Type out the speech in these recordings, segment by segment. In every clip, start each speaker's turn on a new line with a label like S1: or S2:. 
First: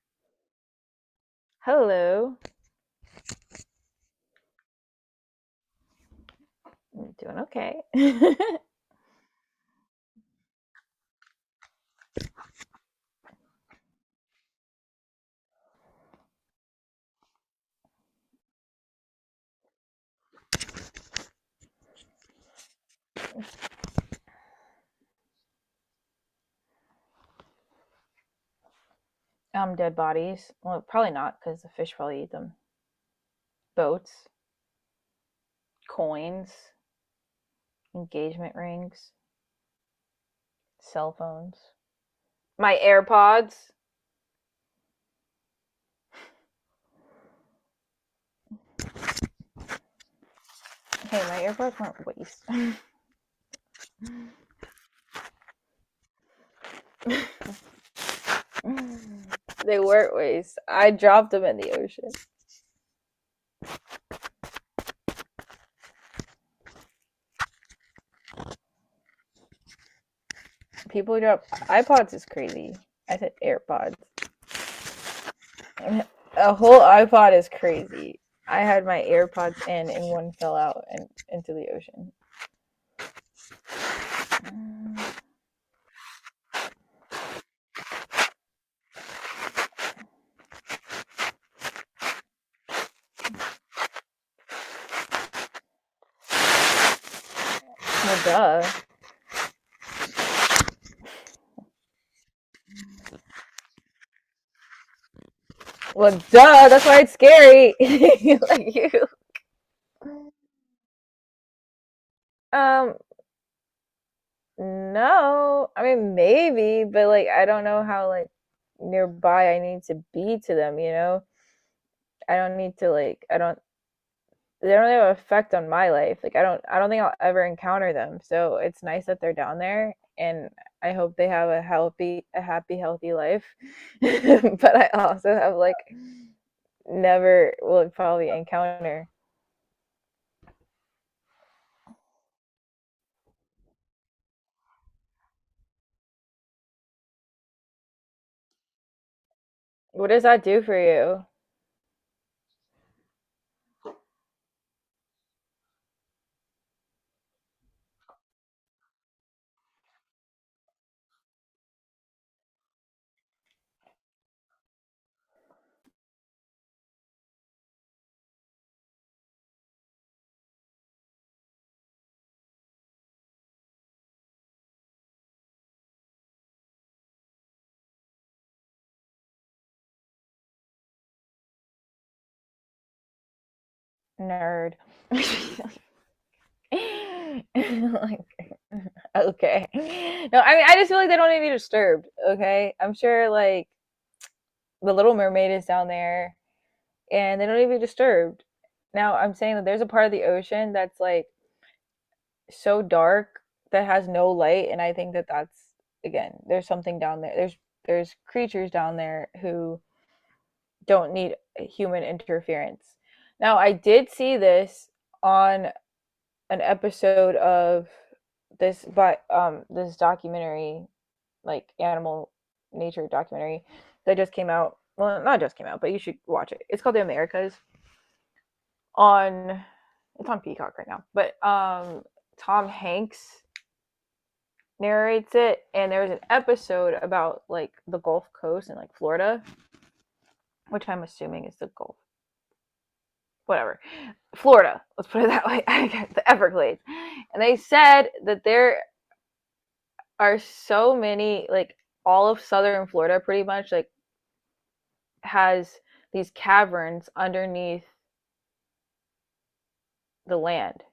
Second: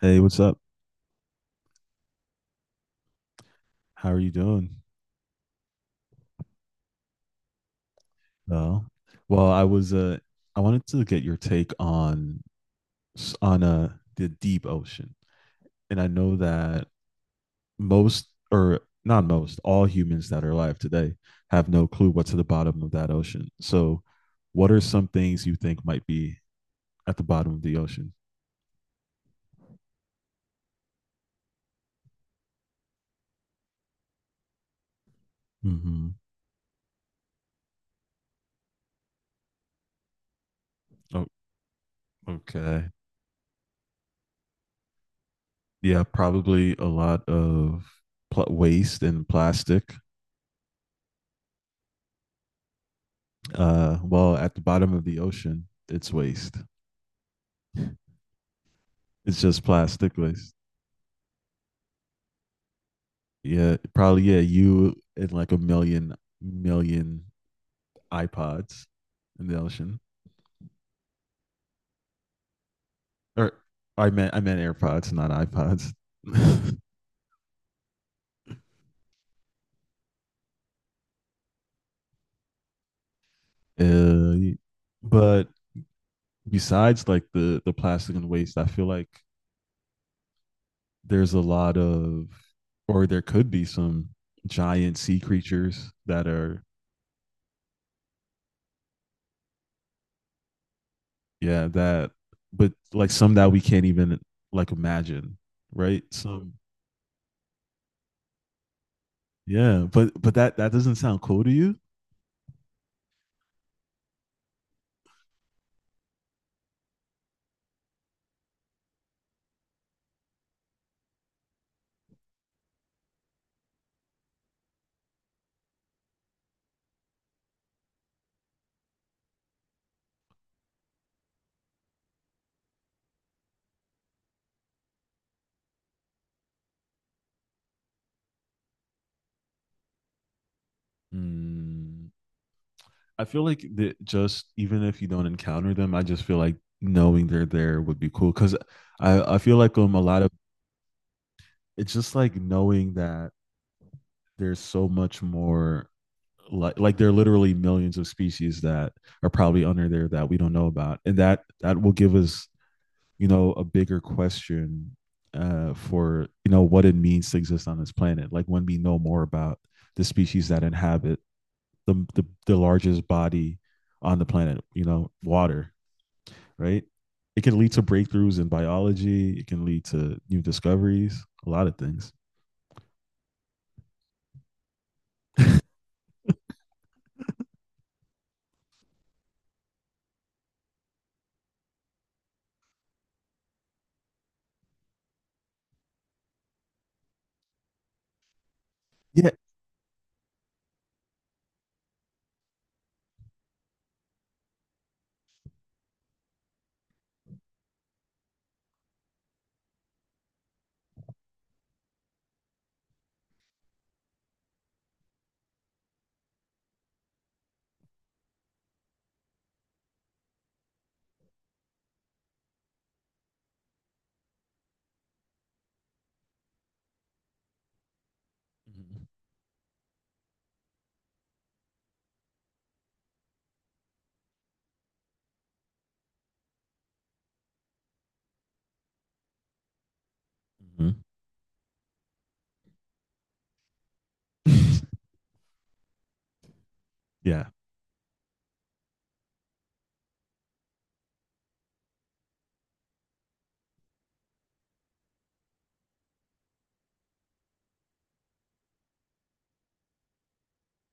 S1: Hey, what's up?
S2: Hello.
S1: How are you doing?
S2: I'm doing okay.
S1: Oh, well, I wanted to get your take on on the deep ocean. And I know that most or not most, all humans that are alive today have no clue what's at the bottom of that ocean. So, what are some things you think might be at the bottom of the ocean?
S2: Dead bodies. Well, probably not because the fish probably eat them. Boats,
S1: Hmm.
S2: coins, engagement rings, cell
S1: Oh,
S2: phones. My
S1: okay.
S2: AirPods.
S1: Yeah, probably a lot of pl waste and plastic.
S2: Hey, my AirPods weren't
S1: Well, at the bottom of the ocean, it's waste.
S2: waste.
S1: It's just
S2: They weren't
S1: plastic waste.
S2: waste. I dropped them in the ocean.
S1: Yeah, probably. Yeah, you and like a million iPods in the ocean,
S2: People drop iPods is crazy. I said
S1: or
S2: AirPods.
S1: I meant AirPods, not iPods.
S2: A whole iPod is crazy. I had my AirPods in and one fell out and into the ocean.
S1: uh, but besides like the plastic and waste, I feel like there's a lot of, or there could be some giant sea creatures that are
S2: Well, duh.
S1: yeah that, but like some that we can't even like imagine, right?
S2: Well,
S1: Some.
S2: duh, that's why it's scary. Like you.
S1: Yeah, but but that doesn't sound cool to you?
S2: Um, no. I mean, maybe, but like I don't know how like nearby I need to be to them, you know? I don't need to like I don't they don't really have an effect on my life. Like I don't think I'll ever encounter them. So it's nice that they're down there, and I hope they have a happy, healthy life. But I also have like never will probably encounter.
S1: Mm, I feel like that just even if you don't encounter them, I just feel like knowing they're there would be cool. Cause I feel like a
S2: What
S1: lot
S2: does
S1: of
S2: that do for you?
S1: it's just like knowing that there's so much more like there are literally millions of species that are probably under there that we don't know about, and that will give us you know a bigger question for you know what it means to exist on this planet. Like when we know more about the species that inhabit the largest body on the planet, you know, water, right? It can lead to breakthroughs in biology. It can lead to new discoveries. A lot of things.
S2: Nerd. Like, okay. No, I mean, I just feel like they don't need to be disturbed. Okay. I'm sure like the Little Mermaid is down there and they don't need to be disturbed. Now,
S1: Yeah.
S2: I'm saying that there's a part of the ocean that's like so dark that has no light. And I think that that's, again, there's something down there. There's creatures down there who don't need human interference. Now, I did see this on an episode of this documentary, like animal nature documentary that just came out, well not just came out, but you should watch it. It's called The Americas. On it's on Peacock right now, but Tom Hanks narrates it, and there's an episode about like the Gulf Coast and like Florida, which
S1: Mhm.
S2: I'm assuming is the Gulf, whatever. Florida, let's put it that way. The Everglades. And
S1: Yeah.
S2: they said that there are so many like all of southern Florida pretty much like has these caverns underneath the land.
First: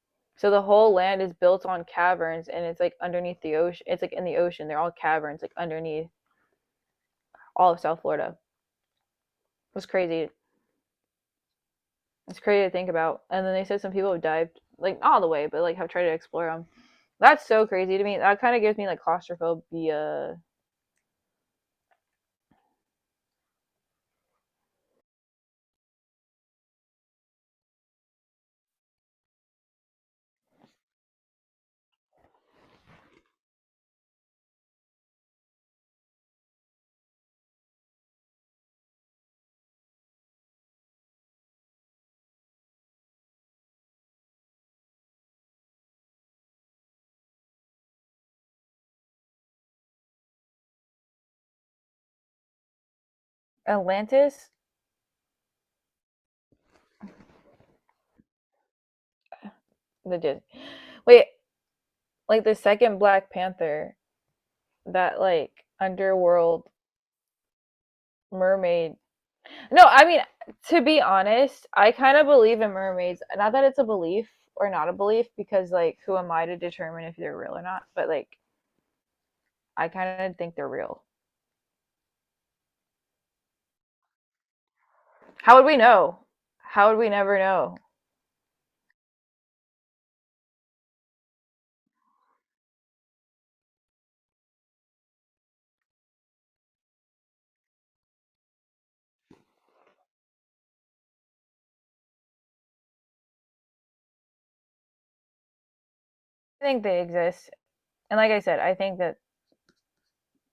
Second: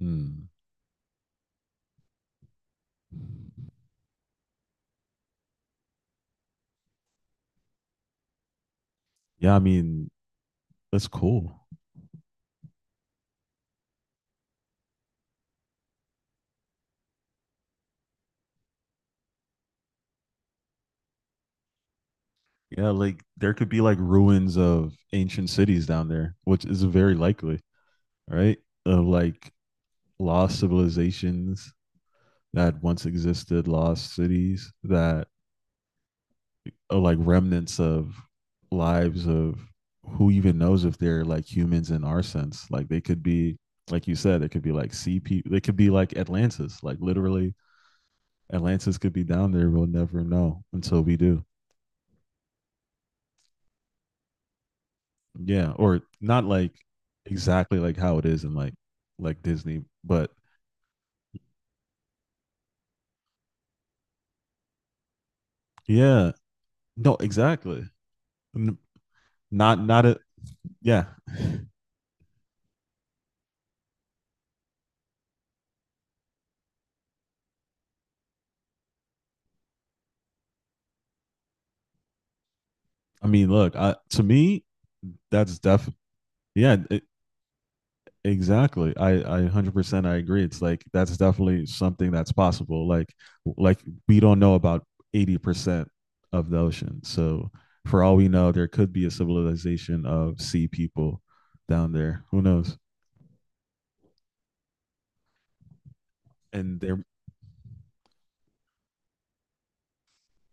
S1: Mm.
S2: So the whole land is built on caverns and it's like underneath the ocean. It's like in the ocean. They're all caverns like underneath all of South Florida.
S1: Yeah. I
S2: It's
S1: mean,
S2: crazy.
S1: that's cool.
S2: It's crazy to think about. And then they said some people have dived like not all the way, but like have tried to explore them. That's so crazy to me. That kind of gives me like claustrophobia.
S1: Yeah, like there could be like ruins of ancient cities down there, which is very likely, right? Of like lost civilizations that once existed, lost cities that are like remnants of lives of who even knows if they're like humans in our sense. Like they could be, like you said, it could be like sea people. They could be like Atlantis. Like literally, Atlantis could be down there. We'll never know until we do.
S2: Atlantis?
S1: Yeah, or not like exactly like how it is in like Disney,
S2: The
S1: but
S2: Dis- wait, like the second Black Panther, that like
S1: yeah,
S2: underworld
S1: no, exactly.
S2: mermaid.
S1: Not
S2: No, I
S1: not a,
S2: mean, to be
S1: yeah.
S2: honest, I kind of believe in mermaids. Not that it's a belief or not a belief because like who am I to determine if they're real or not? But like I kind of think they're real.
S1: I mean, look, I, to me,
S2: How
S1: that's
S2: would we
S1: def
S2: know?
S1: yeah,
S2: How would we never know?
S1: exactly. I 100% I agree. It's like that's definitely something that's possible. Like we don't know about 80% of the ocean. So for all we know, there could be a civilization of sea people down there. Who knows?
S2: I
S1: And
S2: think they
S1: they're
S2: exist. And like I said, I think that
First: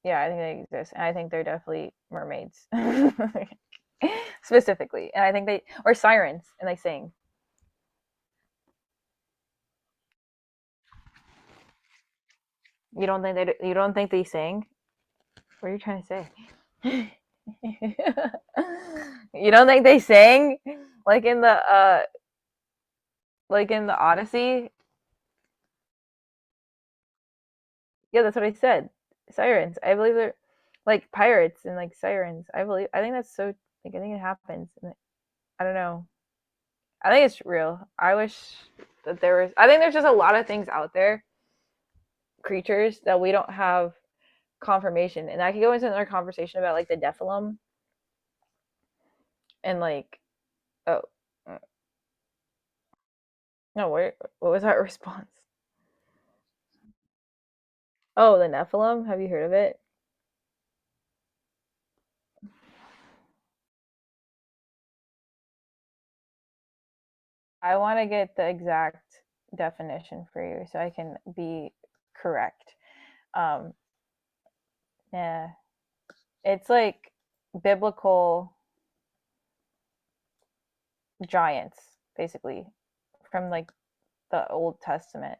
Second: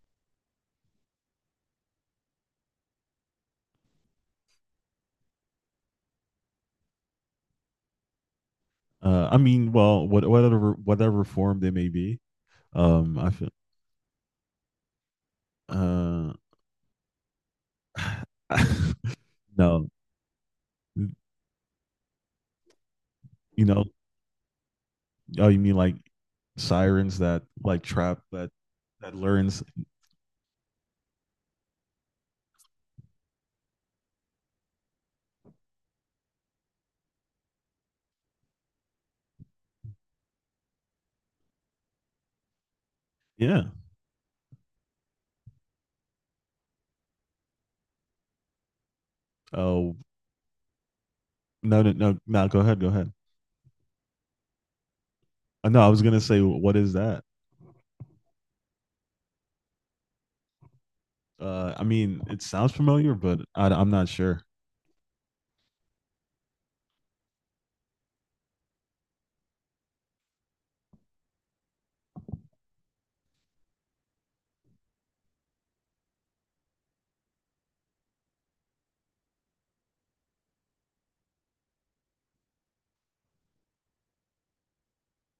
S2: yeah, I think they exist. And I think they're definitely mermaids. Specifically. And I think they or sirens and they sing.
S1: I mean, well, whatever form they may be, I feel
S2: You don't think they sing? What are you trying to
S1: uh
S2: say? You don't think
S1: no,
S2: they sang like in the
S1: you
S2: like
S1: know.
S2: in the Odyssey?
S1: Oh, you mean like sirens that like trap
S2: Yeah, that's what I said.
S1: that learns?
S2: Sirens. I believe they're like pirates and like sirens. I believe I think that's so like I think it happens. I don't know. I think it's real. I wish that there was I think there's just a lot of things out there, creatures that we don't
S1: Yeah.
S2: have confirmation. And I could go into another conversation about like the Nephilim and
S1: Oh,
S2: like oh uh,
S1: no. Go ahead. Go ahead.
S2: no, wait, what was that response?
S1: No, I was gonna say what is that?
S2: Oh, the Nephilim? Have you heard of it?
S1: I mean, it sounds familiar, but I'm not sure.
S2: I want to get the exact definition for you so I can be correct. Um, yeah, it's like biblical giants, basically, from like the Old Testament.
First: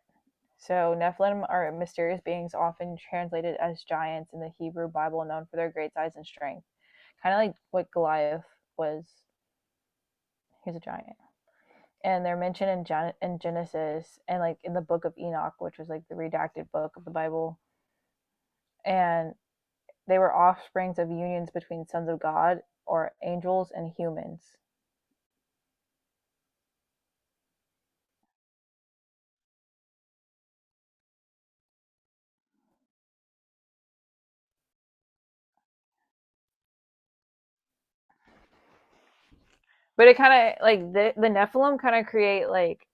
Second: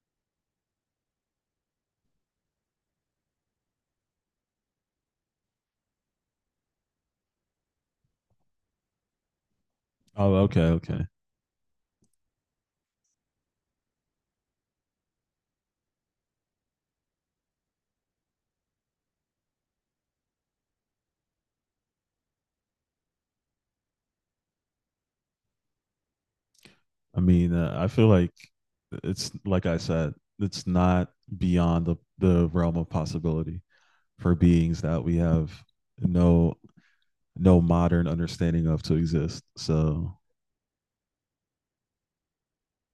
S2: So Nephilim are mysterious beings, often translated as giants in the Hebrew Bible, known for their great size and strength, kind of like what Goliath was.
S1: Oh, okay,
S2: He's a
S1: okay.
S2: giant. And they're mentioned in, Gen- in Genesis and like in the Book of Enoch, which was like the redacted book of the Bible. And they were offsprings of unions between sons of God or angels and humans.
S1: I mean, I feel like it's like I said, it's not beyond the realm of possibility for beings that we have no no modern understanding of to exist.
S2: But
S1: So,
S2: it kind of like the Nephilim kind of create like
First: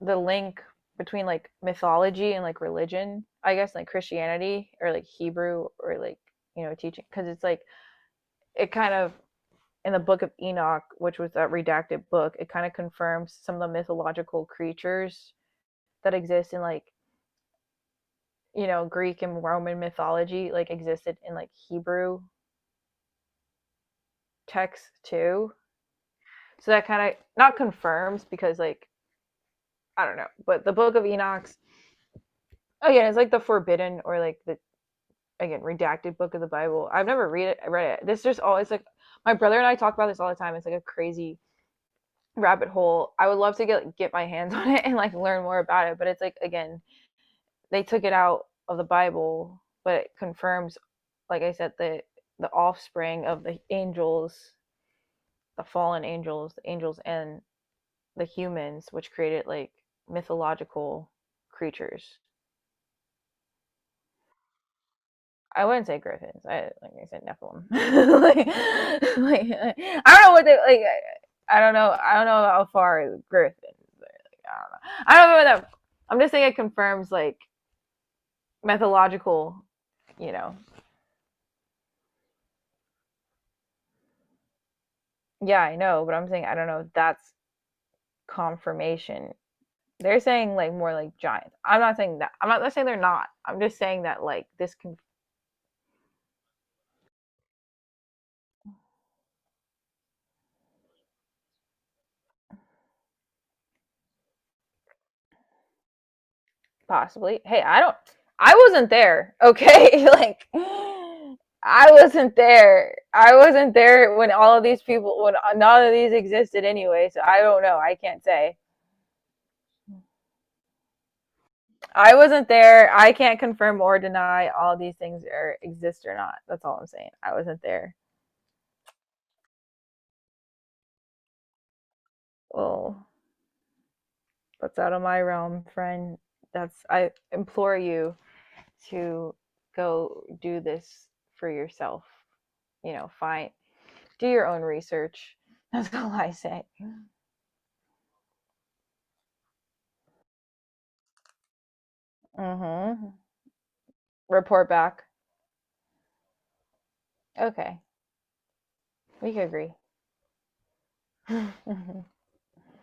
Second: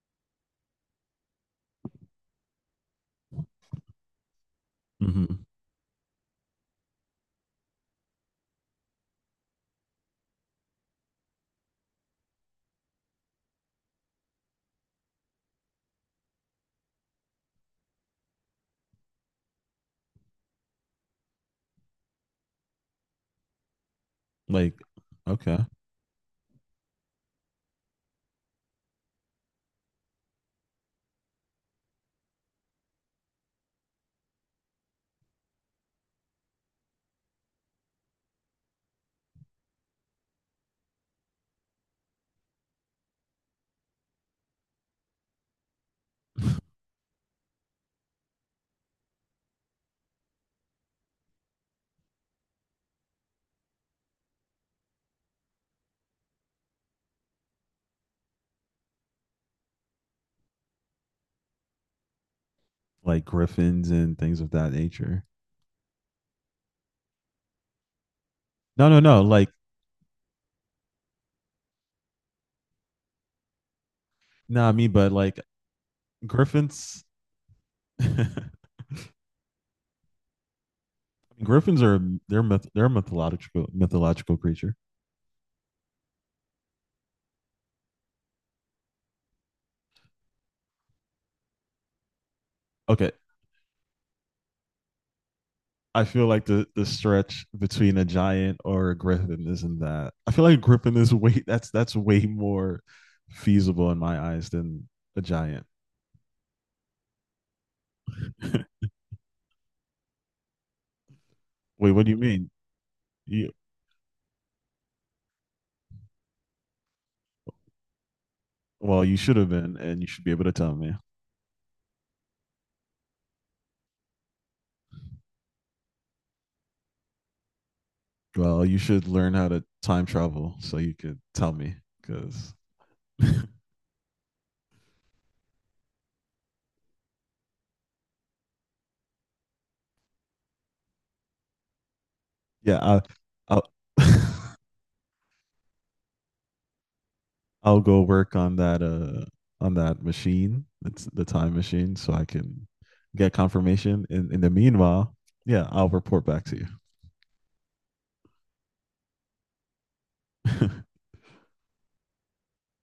S2: the link between like mythology and like religion, I guess, like Christianity or like
S1: mhm.
S2: Hebrew or like, you know, teaching. Cause it's like, it kind of in the Book of Enoch, which was that redacted book, it kind of confirms some of the mythological creatures that exist in like you know Greek and Roman mythology like existed in like Hebrew
S1: Like,
S2: texts too.
S1: okay,
S2: So that kind of not confirms because like I don't know, but the Book of Enoch, again it's like the forbidden or like the again redacted book of the Bible. I've never read it I read it. This just always like my brother and I talk about this all the time. It's like a crazy rabbit hole. I would love to get like, get my hands on it and like learn more about it, but it's like again, they took it out of the Bible, but it confirms like I said, the offspring of the angels, the fallen angels, the angels and the humans, which created like mythological creatures.
S1: like griffins and things of that nature.
S2: I wouldn't say griffins. I like I said Nephilim. like,
S1: No. Like,
S2: like, I don't know what they like. I don't know. I don't know how far griffin. I
S1: nah,
S2: don't
S1: I mean,
S2: know.
S1: but
S2: I don't
S1: like
S2: know what that. I'm just saying it
S1: griffins,
S2: confirms like mythological. You know.
S1: griffins are they're a mythological creature.
S2: Yeah, I know, but I'm saying I don't know if that's confirmation. They're saying like more like giants. I'm not saying that. I'm not saying they're
S1: Okay,
S2: not. I'm just saying that like this can
S1: I feel like the stretch between a giant or a griffin isn't that. I feel like a griffin is way that's way more feasible in my eyes than a giant.
S2: possibly. Hey, I don't. I wasn't there. Okay, like I
S1: Wait, what do you
S2: wasn't
S1: mean?
S2: there. I
S1: You
S2: wasn't there when all of these people when none of these existed anyway. So I don't know. I can't say.
S1: you should have been, and you should be able to tell me.
S2: I wasn't there. I can't confirm or deny all these things are exist or not. That's all I'm saying. I wasn't there.
S1: Well, you should learn how to time travel so you could tell me, because
S2: Well, that's out of my realm, friend. That's I implore you to go do this for yourself.
S1: Yeah,
S2: You know, find
S1: I'll,
S2: do your own research. That's all I say.
S1: I'll go work on that on that machine. It's the time machine, so I can
S2: Mm-hmm.
S1: get confirmation. In the
S2: Report back.
S1: meanwhile, yeah, I'll report back to
S2: Okay, we can
S1: you.
S2: agree.